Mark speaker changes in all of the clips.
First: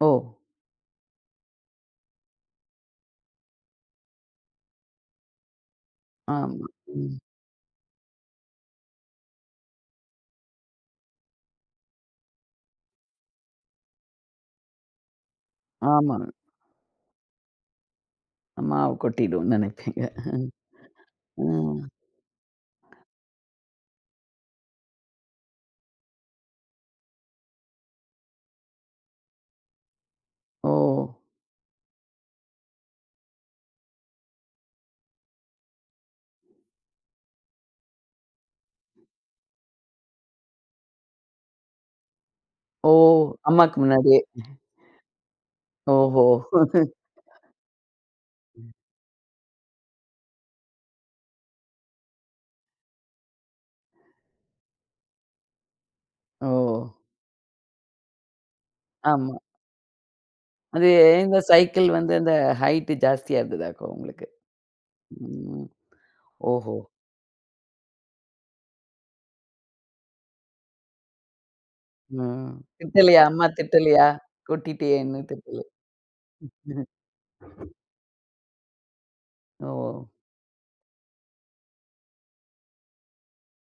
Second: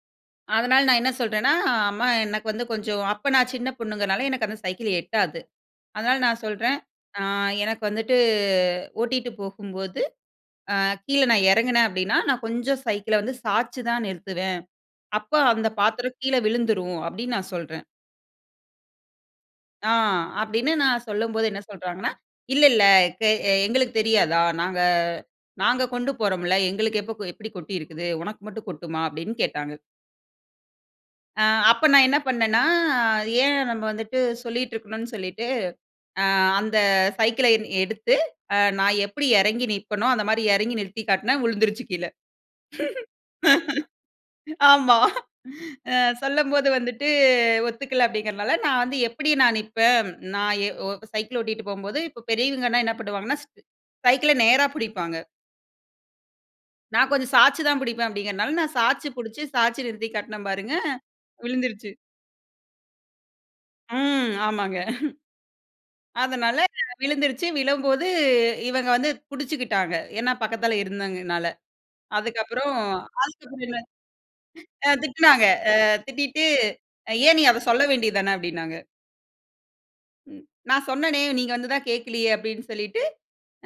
Speaker 1: ஓ!
Speaker 2: அதனால நான் என்ன சொல்றேன்னா, அ அம்மா எனக்கு வந்து கொஞ்சம் அப்ப நான் சின்னப் பொண்ணுங்கறதுனால. எனக்கு அந்தச் சைக்கிள் ஏட்டாது. அதனால நான்
Speaker 1: ஆமா,
Speaker 2: சொல்றேன்.
Speaker 1: ம்.
Speaker 2: "ஆ. எனக்கு வந்துட்டு ஓட்டிட்டு போகும்போது, அ கீழ நான் இறங்குனேன் அப்டின்னா நான் கொஞ்சம் சைக்கிள சாச்சி தான் நிறுத்துவேன். அப்ப அந்தப்
Speaker 1: ஆமா.
Speaker 2: பாத்திரம் கீழ விழுந்துரும்." அப்டின்னு நான் சொல்றன்.
Speaker 1: அ மாவு கொட்டிடும்னு
Speaker 2: ஆ.
Speaker 1: நெனச்சீங்க
Speaker 2: அப்டின்னு நான்
Speaker 1: அ, அ.
Speaker 2: சொல்லம்போது என்ன சொல்றாங்கன்னா. இல்ல, இல்ல க எங்களுக்குத் தெரியாதா, நாங்க நாங்க கொண்டு போறோம்ல. எங்களுக்கு எப்ப எப்டி கொட்டி இருக்குது. உனக்கு மட்டும் கொட்டுமா அப்டின்னு கேட்டாங்க.
Speaker 1: ஓ!
Speaker 2: அ. அப்ப நான் என்ன பண்ணேன்னா. ஏன் நம்ம வந்துட்டு சொல்லிட்டு இருக்கணும்னு சொல்லிட்டு, அ அந்தச் சைக்கிள எடுத்து அ நான் எப்டி இறங்கி நிப்பனோ அந்த மாரி இறங்கி நிறுத்தி காட்டுனா வறழுந்துருச்சு கீழ.
Speaker 1: ஓ! அம்மாக்கு முன்னாடியே.
Speaker 2: ஆமா. அ
Speaker 1: ஓஹோ.
Speaker 2: சொல்லும்போது வந்துட்டு ஒத்துக்கல. அப்டிங்குறனால
Speaker 1: ம்.
Speaker 2: நான் வந்து எப்டி நான் நிப்பன். நான் ஏ ஓ சைக்கிள் ஓட்டிட்டு போம்போது இப்ப பெரியவங்க என்ன பண்ணுவாங்க ஸ் சைக்கிள நேரா புடிப்பாங்க.
Speaker 1: ஓ!
Speaker 2: நான் கொஞ்சம் சாச்சி தான் புடிப்பன். அப்டிங்குறனால நான் சாச்சி
Speaker 1: ஆமா.
Speaker 2: புடிச்சு சாச்சி நிறுத்தி காட்டுன பாருங்க
Speaker 1: அது இந்த சைக்கிள்
Speaker 2: விழுந்துருச்சு.
Speaker 1: வந்து அந்த ஹைட் ஜாஸ்தியா இருந்ததாக்கும் உங்களுக்கு?
Speaker 2: ம். ஆமாங்க.
Speaker 1: ம்
Speaker 2: அதனால
Speaker 1: ஓஹோ!
Speaker 2: விழுந்துருச்சு. விழும்போது இவங்க வந்து புடிச்சுக்கிட்டாங்க. என்ன பக்கத்துல இருந்தாங்கறனால.
Speaker 1: ம்.
Speaker 2: அதுக்கப்புறம்
Speaker 1: திட்டலியா? அம்மா
Speaker 2: ஆஸ்பிட்டல்ல
Speaker 1: திட்டலியா,
Speaker 2: அ
Speaker 1: கொட்டிட்டியேன்னு
Speaker 2: திட்டுனாங்க.
Speaker 1: திட்டுல.
Speaker 2: அ திட்டிட்டு ஏன் நீ அத சொல்ல வேண்டியதுதானே அப்டின்னாங்க.
Speaker 1: ஓ!
Speaker 2: ம். நான் சொன்னேனே. நீங்க வந்து தான் கேக்கலையே அப்டின்னு சொல்லிட்டு.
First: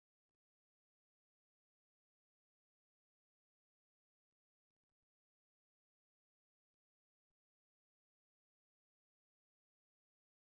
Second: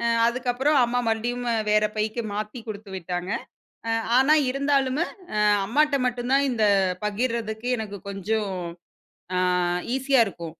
Speaker 2: அ அதுக்கப்புறம் அம்மா மறுபடியும் வேற பைக்கு மாத்தி குடுத்துவிட்டாங்க. ஆனா இருந்தாலுமே அ அம்மாட்ட மட்டும் தான் இந்தப் பகிர்றதுக்கு எனக்குக் கொஞ்சம் ஆ ஈசியா இருக்கும்.